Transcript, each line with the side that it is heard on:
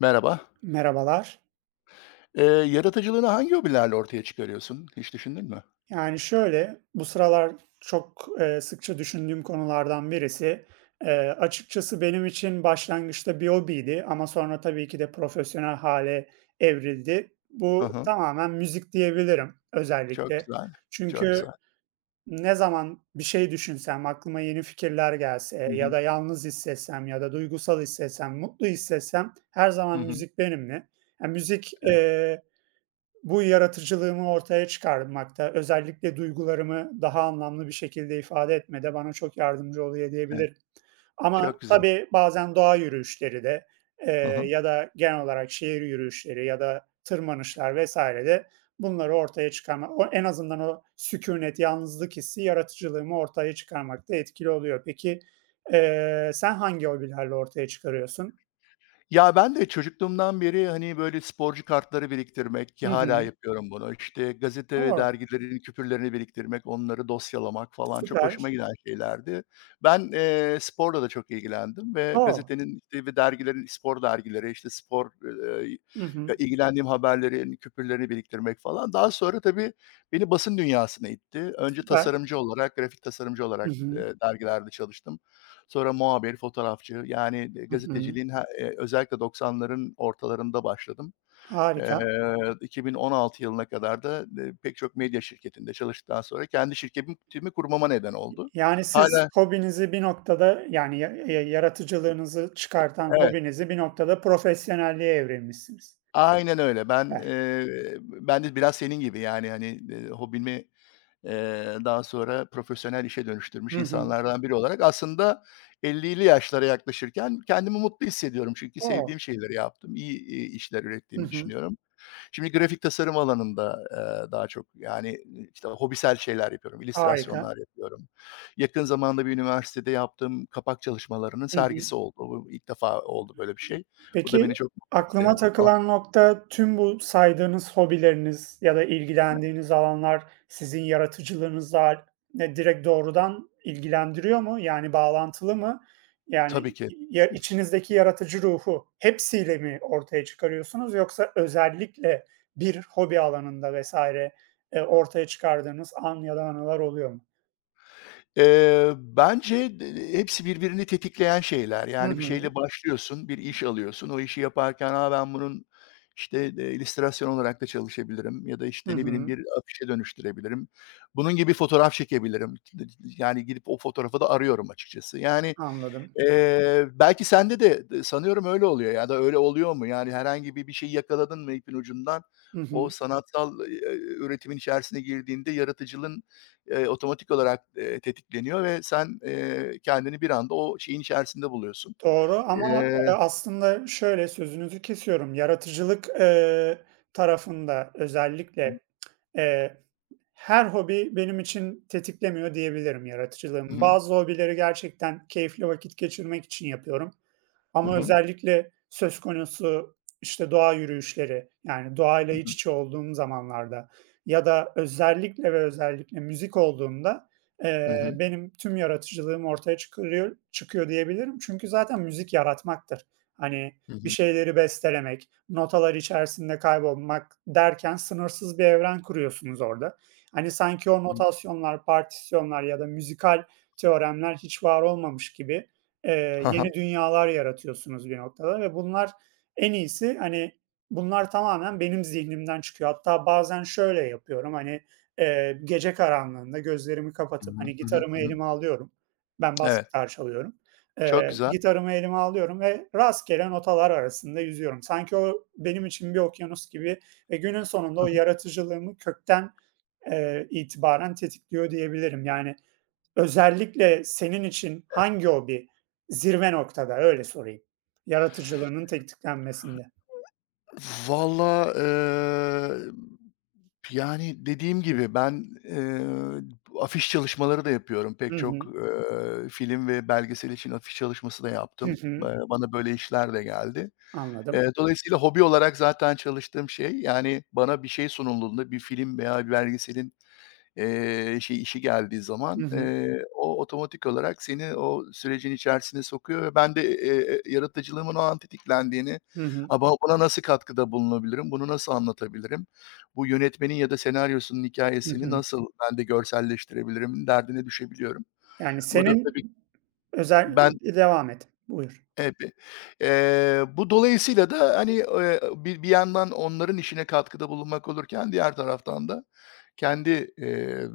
left: Merhaba.
right: Merhabalar.
left: Yaratıcılığını hangi hobilerle ortaya çıkarıyorsun? Hiç düşündün mü?
right: Yani şöyle, bu sıralar çok, sıkça düşündüğüm konulardan birisi. Açıkçası benim için başlangıçta bir hobiydi ama sonra tabii ki de profesyonel hale evrildi.
left: Hı
right: Bu
left: hı.
right: tamamen müzik diyebilirim
left: Çok
right: özellikle.
left: güzel, çok güzel.
right: Çünkü ne zaman bir şey düşünsem, aklıma yeni fikirler
left: Hı
right: gelse ya
left: hı.
right: da yalnız hissetsem ya da duygusal hissetsem, mutlu hissetsem her
left: Hı
right: zaman
left: hı.
right: müzik benimle. Yani müzik,
left: Evet,
right: eee Bu yaratıcılığımı ortaya çıkarmakta, özellikle duygularımı daha anlamlı bir şekilde ifade etmede bana çok yardımcı oluyor
left: evet.
right: diyebilirim. Ama
left: Çok güzel.
right: tabii bazen doğa yürüyüşleri de,
left: Hı hı.
right: ya da genel olarak şehir yürüyüşleri ya da tırmanışlar vs. de bunları ortaya çıkarma o en azından o sükunet, yalnızlık hissi yaratıcılığımı ortaya çıkarmakta etkili oluyor. Peki, sen hangi hobilerle ortaya çıkarıyorsun?
left: Ya, ben de çocukluğumdan beri, hani, böyle, sporcu kartları biriktirmek ki
right: Hı
left: hala
right: hı.
left: yapıyorum bunu. İşte gazete ve
right: O!
left: dergilerin küpürlerini biriktirmek, onları dosyalamak falan çok hoşuma
right: Süper.
left: giden şeylerdi. Ben, sporla da çok ilgilendim ve
right: O!
left: gazetenin, işte, ve dergilerin, spor dergileri, işte, spor, eee,
right: Hı
left: ya,
right: hı.
left: ilgilendiğim haberlerin küpürlerini biriktirmek falan. Daha sonra tabii beni basın dünyasına itti. Önce
right: Süper.
left: tasarımcı olarak, grafik tasarımcı
right: Hı
left: olarak,
right: hı.
left: dergilerde çalıştım. Sonra muhabir, fotoğrafçı, yani,
right: Hı hı.
left: gazeteciliğin özellikle 90'ların ortalarında başladım. Eee,
right: Harika.
left: 2016 yılına kadar da, pek çok medya şirketinde çalıştıktan sonra kendi şirketimi kurmama neden oldu.
right: Yani siz
left: hala
right: hobinizi bir noktada, yani, ya yaratıcılığınızı çıkartan
left: Evet,
right: hobinizi bir noktada profesyonelliğe evrilmişsiniz.
left: aynen öyle. Ben,
right: Evet.
left: eee, ben de biraz senin gibi, yani, hani, hobimi, daha sonra profesyonel işe dönüştürmüş
right: Hı hı.
left: insanlardan biri olarak aslında 50'li yaşlara yaklaşırken kendimi mutlu hissediyorum. Çünkü
right: O!
left: sevdiğim şeyleri yaptım, iyi, işler
right: Hı
left: ürettiğimi
right: hı.
left: düşünüyorum. Şimdi grafik tasarım alanında, daha çok, yani, işte, hobisel şeyler yapıyorum,
right: Harika.
left: illüstrasyonlar yapıyorum. Yakın zamanda bir üniversitede yaptığım kapak çalışmalarının
right: Hı hı.
left: sergisi oldu. Bu ilk defa oldu böyle bir şey. Bu da
right: Peki,
left: beni çok mutlu
right: aklıma
left: etti. Ah,
right: takılan nokta tüm bu saydığınız hobileriniz ya da ilgilendiğiniz alanlar sizin yaratıcılığınızla direkt doğrudan ilgilendiriyor mu? Yani bağlantılı mı? Yani
left: tabii ki.
right: ya içinizdeki yaratıcı ruhu hepsiyle mi ortaya çıkarıyorsunuz yoksa özellikle bir hobi alanında vesaire ortaya çıkardığınız an ya da anılar oluyor mu?
left: Bence hepsi birbirini tetikleyen şeyler.
right: Hı
left: Yani bir
right: hı.
left: şeyle başlıyorsun, bir iş alıyorsun. O işi yaparken, "A, ben bunun, işte, illüstrasyon olarak da çalışabilirim ya da,
right: Hı
left: işte, ne bileyim,
right: hı.
left: bir afişe dönüştürebilirim. Bunun gibi fotoğraf çekebilirim." Yani gidip o fotoğrafı da arıyorum açıkçası. Yani
right: Anladım.
left: Belki sende de sanıyorum öyle oluyor ya da öyle oluyor mu? Yani herhangi bir şeyi yakaladın mı ipin ucundan,
right: Hı
left: o
right: hı.
left: sanatsal, üretimin içerisine girdiğinde yaratıcılığın, otomatik olarak, tetikleniyor ve sen, kendini bir anda o şeyin içerisinde buluyorsun.
right: Doğru ama,
left: Eee
right: aslında şöyle, sözünüzü kesiyorum, yaratıcılık tarafında özellikle, eee, her hobi benim için tetiklemiyor diyebilirim
left: Hı
right: yaratıcılığımı.
left: hı.
right: Bazı hobileri gerçekten keyifli vakit geçirmek için yapıyorum.
left: Hı
right: Ama
left: hı.
right: özellikle söz konusu, işte, doğa yürüyüşleri, yani, doğayla
left: Hı
right: iç
left: hı.
right: içe olduğum zamanlarda ya da özellikle ve özellikle müzik olduğunda,
left: Hı hı.
right: benim tüm yaratıcılığım ortaya çıkıyor diyebilirim. Çünkü zaten müzik yaratmaktır. Hani,
left: Hı
right: bir
left: hı.
right: şeyleri bestelemek, notalar içerisinde kaybolmak derken sınırsız bir evren kuruyorsunuz orada. Hani, sanki o
left: Hı.
right: notasyonlar, partisyonlar ya da müzikal teoremler hiç var olmamış gibi,
left: Ha ha.
right: yeni dünyalar yaratıyorsunuz bir noktada ve bunlar en iyisi, hani, bunlar tamamen benim zihnimden çıkıyor. Hatta bazen şöyle yapıyorum, hani, gece karanlığında gözlerimi
left: Hı
right: kapatıp,
left: hı.
right: hani,
left: Hı hı.
right: gitarımı
left: Hı hı.
right: elime alıyorum. Ben bas
left: Evet,
right: gitar çalıyorum.
left: çok güzel.
right: Gitarımı elime alıyorum ve rastgele notalar arasında yüzüyorum. Sanki o benim için bir okyanus gibi ve günün sonunda
left: Hı
right: o
left: hı.
right: yaratıcılığımı kökten, itibaren tetikliyor diyebilirim. Yani, özellikle senin için hangi hobi zirve noktada, öyle sorayım. Yaratıcılığının tetiklenmesinde.
left: Valla, yani, dediğim gibi ben, afiş çalışmaları da yapıyorum. Pek
right: Hı
left: çok,
right: hı.
left: film ve belgesel için afiş çalışması da
right: Hı
left: yaptım.
right: hı.
left: Bana böyle işler de geldi.
right: Anladım.
left: Dolayısıyla hobi olarak zaten çalıştığım şey, yani, bana bir şey sunulduğunda, bir film veya bir belgeselin işi geldiği
right: Hı
left: zaman,
right: hı.
left: o otomatik olarak seni o sürecin içerisine sokuyor ve ben de, yaratıcılığımın o an tetiklendiğini,
right: Hı hı.
left: "A, buna nasıl katkıda bulunabilirim, bunu nasıl anlatabilirim, bu yönetmenin ya da senaryosunun
right: Hı
left: hikâyesini
right: hı.
left: nasıl ben de görselleştirebilirim?" derdine düşebiliyorum.
right: Yani
left: Bu da
right: senin
left: tabii
right: özel
left: ben
right: devam et. Buyur.
left: Evet. Bu dolayısıyla da, hani, bir yandan onların işine katkıda bulunmak olurken diğer taraftan da kendi, emm,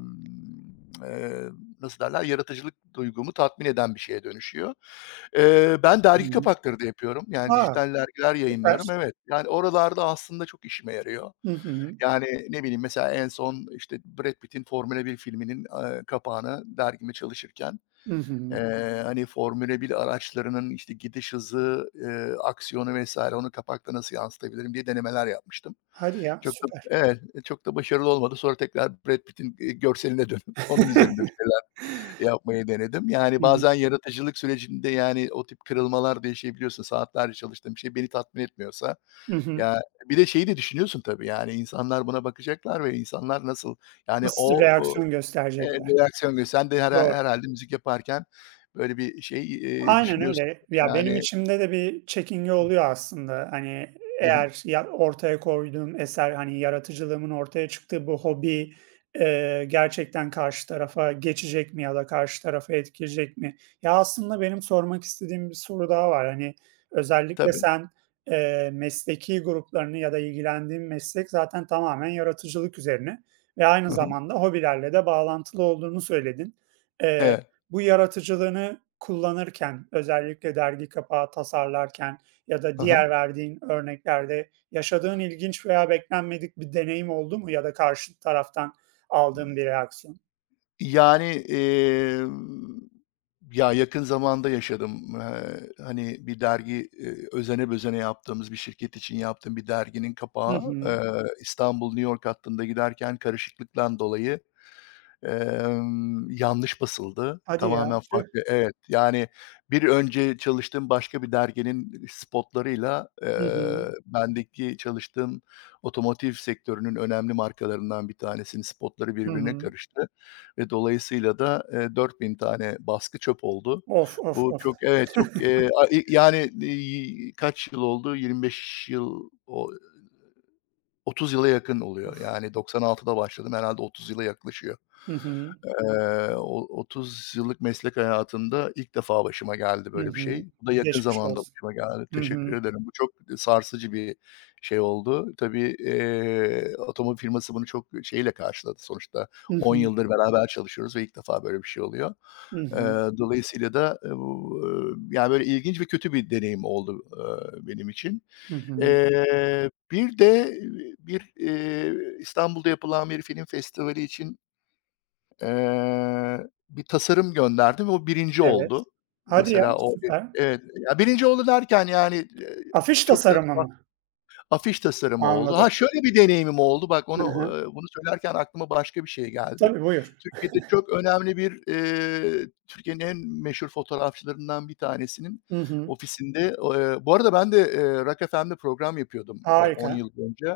left: eee, nasıl derler, yaratıcılık duygumu tatmin eden bir şeye dönüşüyor. Ben
right: Hı
left: dergi
right: hı.
left: kapakları da yapıyorum. Yani
right: A!
left: dijital dergiler
right: Süper.
left: yayınlıyorum. Evet, yani oralarda aslında çok işime yarıyor.
right: Hı hı.
left: Yani, ne bileyim, mesela en son, işte, Brad Pitt'in Formula bir filminin, kapağına dergime çalışırken
right: Hı hı.
left: Hani, Formula bir araçlarının, işte, gidiş hızı, aksiyonu vs. onu kapakta nasıl yansıtabilirim diye denemeler yapmıştım.
right: Hadi ya,
left: Çok da
right: süper.
left: Evet, çok da başarılı olmadı. Sonra tekrar Brad Pitt'in, görseline dönüp onun üzerinde bir şeyler yapmayı denedim. Yani,
right: Hı hı.
left: bazen yaratıcılık sürecinde, yani, o tip kırılmalar da yaşayabiliyorsun. Saatlerce çalıştığın bir şey beni tatmin etmiyorsa.
right: Hı hı.
left: Ya, bir de şeyi de düşünüyorsun tabii, yani, insanlar buna bakacaklar ve insanlar nasıl, yani,
right: Nasıl
left: o.
right: reaksiyon gösterecekler?
left: Reaksiyon sen de
right: Doğru.
left: herhâlde müzik yaparken böyle bir şey,
right: Aynen öyle.
left: düşünüyorsundur
right: Ya, benim
left: yani.
right: içimde de bir çekinge oluyor aslında. Hani,
left: Hı hı.
right: eğer ya ortaya koyduğum eser, hani, yaratıcılığımın ortaya çıktığı bu hobi, gerçekten karşı tarafa geçecek mi ya da karşı tarafa etkileyecek mi? Ya, aslında benim sormak istediğim bir soru daha var. Hani, özellikle
left: Tabii.
right: sen, mesleki gruplarını ya da ilgilendiğin meslek zaten tamamen yaratıcılık üzerine ve aynı
left: Hı hı.
right: zamanda hobilerle de bağlantılı olduğunu söyledin.
left: Evet.
right: Bu yaratıcılığını kullanırken, özellikle dergi kapağı tasarlarken ya da
left: Hı hı.
right: diğer verdiğin örneklerde yaşadığın ilginç veya beklenmedik bir deneyim oldu mu ya da karşı taraftan aldığın bir reaksiyon?
left: Yani, ya, yakın zamanda yaşadım. Hani, bir dergi, özene bezene yaptığımız bir şirket için yaptığım bir derginin
right: Hı
left: kapağı,
right: hı.
left: İstanbul-New York hattında giderken karışıklıktan dolayı yanlış basıldı.
right: Hadi ya.
left: Tamamen
right: Tüh.
left: farklı Evet, yani bir önce çalıştığım başka bir derginin spotlarıyla,
right: Hı hı.
left: bendeki çalıştığım otomotiv sektörünün önemli markalarından bir tanesinin spotları
right: Hı
left: birbirine
right: hı.
left: karıştı ve dolayısıyla da, 4.000 tane baskı çöp oldu.
right: Of, of,
left: Bu
right: of.
left: çok Evet, çok, a i yani, kaç yıl oldu? 25 yıl o 30 yıla yakın oluyor. Yani 96'da başladım, herhâlde 30 yıla yaklaşıyor.
right: Hı hı.
left: O 30 yıllık meslek hayatımda ilk defa başıma geldi
right: Hı
left: böyle bir
right: hı.
left: şey. Bu da yakın
right: Geçmiş
left: zamanda
right: olsun.
left: başıma geldi.
right: Hı
left: Teşekkür
right: hı.
left: ederim. Bu çok sarsıcı bir şey oldu. Tabii, otomobil firması bunu çok şeyle karşıladı sonuçta.
right: Hı
left: 10
right: hı.
left: yıldır beraber çalışıyoruz ve ilk defa böyle bir şey oluyor.
right: Hı
left: Eee,
right: hı.
left: dolayısıyla da, bu, yani, böyle ilginç ve kötü bir deneyim oldu, benim için.
right: Hı hı.
left: Bir de bir, İstanbul'da yapılan bir film festivali için, bir tasarım gönderdim ve o birinci
right: Evet.
left: oldu.
right: Hadi ya,
left: Mesela o
right: süper.
left: Evet. Ya, 1. oldu derken, yani,
right: Afiş
left: çok da
right: tasarımı mı?
left: afiş tasarımı oldu.
right: Anladım.
left: Ha, şöyle bir deneyimim oldu. Bak onu,
right: Hı hı.
left: bunu söylerken aklıma başka bir şey geldi.
right: Tabii, buyur.
left: Türkiye'de çok önemli bir, Türkiye'nin en meşhur fotoğrafçılarından bir tanesinin
right: Hı hı.
left: ofisinde, Bu arada ben de, Rock FM'de program yapıyordum, 10
right: Harika.
left: yıl önce.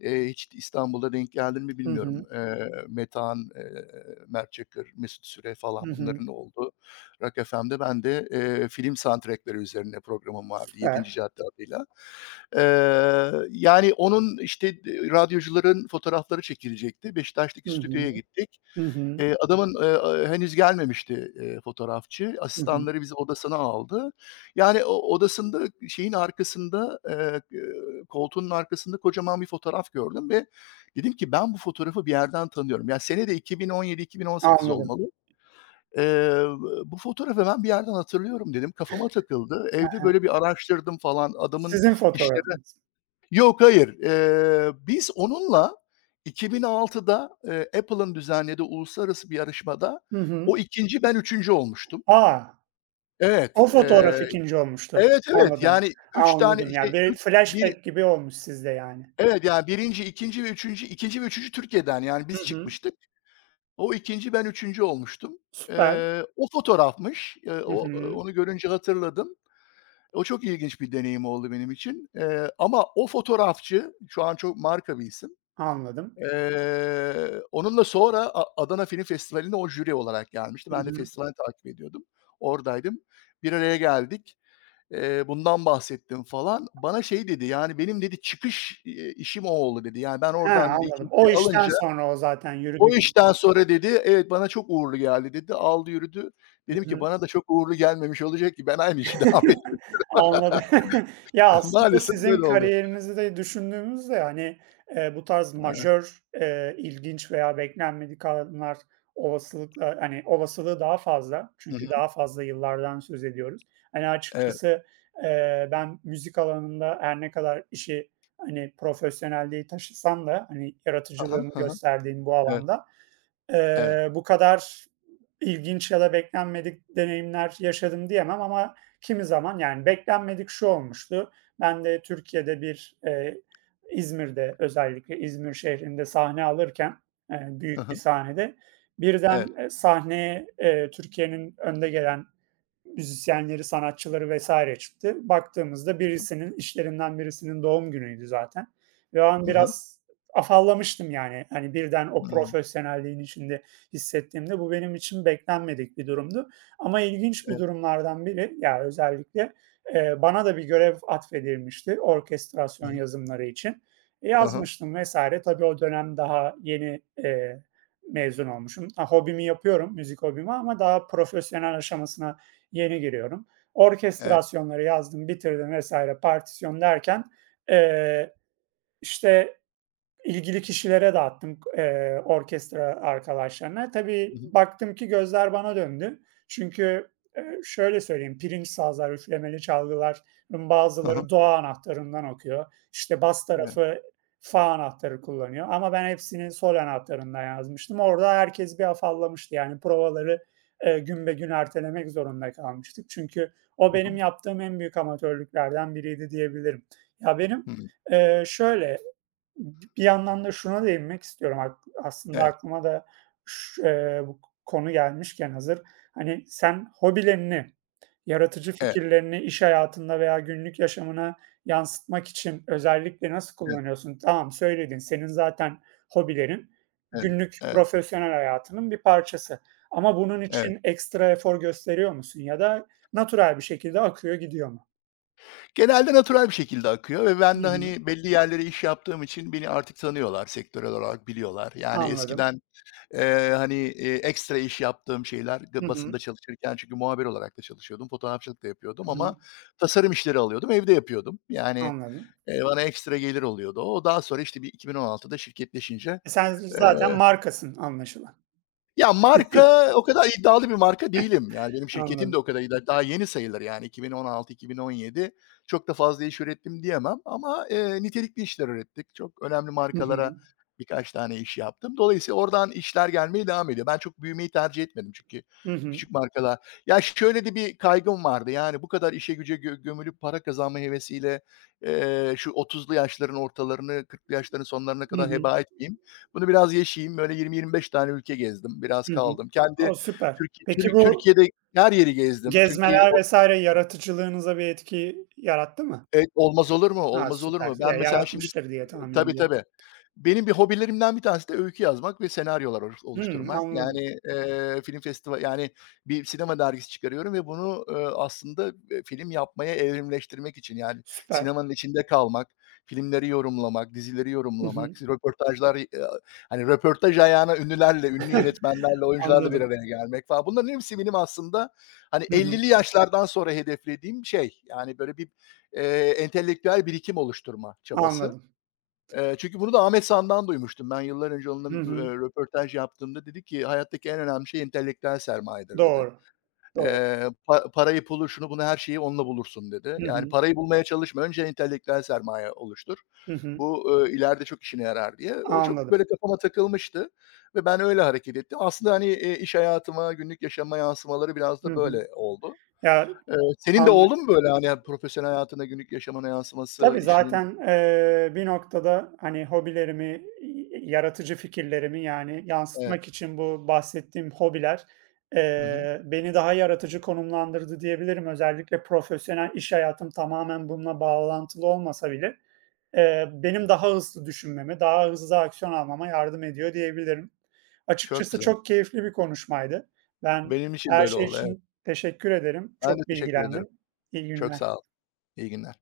left: Hiç İstanbul'da denk geldin mi
right: Hı
left: bilmiyorum.
right: hı.
left: Metehan, Mert Çakır, Mesut Süre
right: Hı
left: falan
right: hı.
left: bunların olduğu Rock FM'de ben de, film soundtrack'leri üzerine programım vardı
right: Süper.
left: Yedinci Cadde adıyla. Yani onun, işte, radyocuların fotoğrafları çekilecekti.
right: Hı
left: Beşiktaş'taki
right: hı.
left: stüdyoya gittik.
right: Hı hı.
left: Adamın, henüz gelmemişti, fotoğrafçı.
right: Hı hı.
left: Asistanları bizi odasına aldı. Yani o odasında şeyin arkasında, koltuğunun arkasında kocaman bir fotoğraf gördüm ve dedim ki ben bu fotoğrafı bir yerden tanıyorum. Ya, sene de 2017-2018
right: Anladım.
left: olmalı. Eee, bu fotoğrafı ben bir yerden hatırlıyorum dedim. Kafama takıldı.
right: Hı
left: Evde
right: hı.
left: böyle bir araştırdım falan. Adamın
right: Sizin
left: işleri
right: fotoğrafınız.
left: Yok, hayır. Biz onunla 2006'da, Apple'ın düzenlediği uluslararası bir yarışmada
right: Hı hı.
left: o ikinci ben üçüncü olmuştum.
right: A!
left: Evet,
right: O fotoğraf ikinci olmuştu.
left: evet, evet,
right: Anladım,
left: yani 3 tane,
right: anladım.
left: şey,
right: Ya, bir
left: üç bir
right: flashback gibi olmuş sizde yani.
left: evet, yani birinci ikinci ve üçüncü ikinci ve 3'üncü Türkiye'den, yani
right: Hı
left: biz
right: hı.
left: çıkmıştık. O ikinci ben üçüncü olmuştum.
right: Süper.
left: O fotoğrafmış.
right: Hı
left: O
right: hı.
left: onu görünce hatırladım. O çok ilginç bir deneyim oldu benim için. Ama o fotoğrafçı, şu an çok marka bir isim.
right: Anladım.
left: Onunla sonra Adana Film Festivali'ne o jüri olarak gelmişti.
right: Hı
left: Ben de
right: hı.
left: festivali takip ediyordum. Oradaydım. Bir araya geldik. Bundan bahsettim falan. Bana şey dedi, yani, "Benim" dedi, "çıkış, işim o oldu." dedi. Yani, ben
right: He,
left: oradan dedi
right: anladım.
left: ikinciyi
right: O işten
left: alınca
right: sonra o zaten yürüdü
left: o
right: gitti.
left: işten sonra dedi, evet, bana çok uğurlu geldi dedi. Aldı yürüdü.
right: Hı
left: Dedim ki
right: hı.
left: bana da çok uğurlu gelmemiş olacak ki ben aynı işi devam ettim.
right: Anladım. Ya, aslında
left: Maalesef
right: sizin
left: böyle oldu.
right: kariyerinizi de düşündüğümüzde, hani, bu tarz
left: Evet.
right: majör, ilginç veya beklenmedik alanlar olasılıkla, hani, olasılığı daha fazla.
left: Hı
right: Çünkü
left: hı.
right: daha fazla yıllardan söz ediyoruz. Hani,
left: Evet.
right: açıkçası, ben müzik alanında her ne kadar işi, hani, profesyonelliği taşısam da, hani,
left: Hı
right: yaratıcılığımı
left: hı.
right: gösterdiğim bu
left: Evet.
right: alanda
left: Evet.
right: Eee, bu kadar ilginç ya da beklenmedik deneyimler yaşadım diyemem ama kimi zaman yani beklenmedik şu olmuştu. Ben de Türkiye'de bir, İzmir'de özellikle İzmir şehrinde sahne alırken, büyük bir
left: Hı
right: sahnede
left: Evet.
right: birden, sahneye, Türkiye'nin önde gelen müzisyenleri, sanatçıları vesaire çıktı. Baktığımızda
left: Hı hı.
right: birisinin, işlerinden birisinin doğum günüydü zaten ve o an
left: Hı hı.
right: biraz afallamıştım yani. Hani birden o profesyonelliğin içinde hissettiğimde bu benim için beklenmedik bir durumdu ama ilginç bir
left: Evet.
right: durumlardan biri, ya, özellikle, bana da bir görev atfedilmişti orkestrasyon yazımları için.
left: Hı hı.
right: Yazmıştım vesaire. Tabii o dönem daha yeni, mezun olmuşum. Ha, hobimi yapıyorum, müzik hobimi ama daha profesyonel aşamasına yeni giriyorum.
left: Evet.
right: Orkestrasyonları yazdım, bitirdim vesaire. Partisyon derken, eee, işte ilgili kişilere dağıttım, orkestra arkadaşlarına.
left: Hı
right: Tabii
left: hı.
right: baktım ki gözler bana döndü. Çünkü, şöyle söyleyeyim, pirinç sazlar, üflemeli çalgıların
left: Hı hı.
right: bazıları do anahtarından okuyor. İşte bas
left: Evet.
right: tarafı fa anahtarı kullanıyor ama ben hepsini sol anahtarından yazmıştım. Orada herkes bir afallamıştı. Yani provaları, gün be gün ertelemek zorunda kalmıştık. Çünkü o
left: Hı
right: benim
left: hı.
right: yaptığım en büyük amatörlüklerden biriydi diyebilirim. Ya benim,
left: Hımm.
right: şöyle, bir yandan da şuna değinmek istiyorum. Aslında
left: Evet,
right: aklıma da ş bu konu gelmişken hazır, hani, sen hobilerini, yaratıcı
left: evet,
right: fikirlerini iş hayatında veya günlük yaşamına yansıtmak için özellikle nasıl
left: evet,
right: kullanıyorsun? Tamam, söyledin, senin zaten hobilerin
left: evet,
right: günlük
left: evet,
right: profesyonel hayatının bir parçası ama bunun
left: evet.
right: için ekstra efor gösteriyor musun ya da natural bir şekilde akıyor gidiyor mu?
left: Genelde natürel bir şekilde akıyor ve ben
right: Hı
left: de,
right: hı,
left: hani, belli yerlere iş yaptığım için beni artık tanıyorlar, sektörel olarak biliyorlar. Yani
right: anladım.
left: eskiden, hani, ekstra iş yaptığım şeyler
right: Hı
left: basında
right: hı,
left: çalışırken çünkü muhabir olarak da çalışıyordum, fotoğrafçılık da yapıyordum
right: hı hı,
left: ama tasarım işleri alıyordum, evde yapıyordum. Yani,
right: anladım.
left: bana ekstra gelir oluyordu o. Daha sonra, işte, bir 2016'da şirketleşince,
right: E, sen
left: eee
right: zaten markasın anlaşılan.
left: Ya, marka o kadar iddialı bir marka değilim. Yani benim şirketim de
right: Anladım.
left: o kadar iddialı daha yeni sayılır yani 2016-2017. Çok da fazla iş ürettim diyemem ama, nitelikli işler ürettik. Çok önemli
right: Hı
left: markalara
right: hı.
left: birkaç tane iş yaptım. Dolayısıyla oradan işler gelmeye devam ediyor. Ben çok büyümeyi tercih etmedim çünkü
right: Hı hı.
left: küçük markalar Ya, şöyle de bir kaygım vardı, yani bu kadar işe güce gömülüp para kazanma hevesiyle, şu 30'lu yaşların ortalarını, 40'lı yaşların sonlarına
right: Hı
left: kadar
right: hı.
left: heba etmeyeyim. Bunu biraz yaşayayım. Böyle 20-25 tane ülke gezdim. Biraz
right: Hı hı.
left: kaldım.
right: O,
left: Kendi
right: süper. Peki bu
left: Türkiye'de her yeri gezdim. Çünkü
right: gezmeler vs. yaratıcılığınıza bir etki yarattı mı?
left: Evet, olmaz olur mu?
right: Ha,
left: Olmaz olur
right: süper.
left: mu? Ben
right: Ya,
left: mesela şimdi
right: yaratmıştır diye tahmin
left: Tabii,
right: ediyorum.
left: tabii. Benim bir hobilerimden bir tanesi de öykü yazmak ve senaryolar
right: Hımm,
left: oluşturmak.
right: anladım.
left: Yani, film festival yani bir sinema dergisi çıkarıyorum ve bunu, aslında, film yapmaya evrimleştirmek için, yani
right: Süper.
left: sinemanın içinde kalmak, filmleri yorumlamak, dizileri
right: Hı hı.
left: yorumlamak, röportajlar, hani röportaj ayağına ünlülerle, ünlü yönetmenlerle, oyuncularla bir
right: Anladım.
left: araya gelmek falan. Bunların hepsi benim aslında, hani
right: Hı hı.
left: 50'li yaşlardan sonra hedeflediğim şey. Yani böyle bir entelektüel birikim oluşturma çabası.
right: Anladım.
left: Çünkü bunu da Ahmet San'dan duymuştum. Ben yıllar önce onunla,
right: Hı hı.
left: röportaj yaptığımda dedi ki "Hayattaki en önemli şey entelektüel sermayedir." dedi.
right: Doğru. Doğru.
left: "Parayı, pulu, şunu bunu, her şeyi onunla bulursun." dedi.
right: Hı
left: Yani
right: hı.
left: parayı bulmaya çalışma, önce entelektüel sermaye oluştur.
right: Hı hı.
left: Bu, ileride çok işine yarar diye. O çok
right: Anladım.
left: böyle kafama takılmıştı ve ben öyle hareket ettim. Aslında, hani, iş hayatıma, günlük yaşama yansımaları biraz da
right: Hı hı.
left: böyle oldu.
right: Ya,
left: Senin de
right: an
left: oldu mu böyle, hani, profesyonel hayatında günlük yaşamına yansıması,
right: tabii
left: işinin
right: zaten, bir noktada, hani, hobilerimi, yaratıcı fikirlerimi, yani,
left: Evet.
right: yansıtmak için bu bahsettiğim hobiler,
left: Hı hı.
right: beni daha yaratıcı konumlandırdı diyebilirim. Özellikle profesyonel iş hayatım tamamen bununla bağlantılı olmasa bile, benim daha hızlı düşünmeme, daha hızlı aksiyon almama yardım ediyor diyebilirim.
left: Çok
right: Açıkçası
left: güzel.
right: çok keyifli bir konuşmaydı. Ben
left: Benim için de
right: her
left: öyle
right: şey
left: oldu, evet.
right: için teşekkür ederim.
left: Ben de
right: Çok
left: teşekkür ederim.
right: bilgilendim. İyi
left: Çok sağ
right: günler.
left: ol. İyi günler.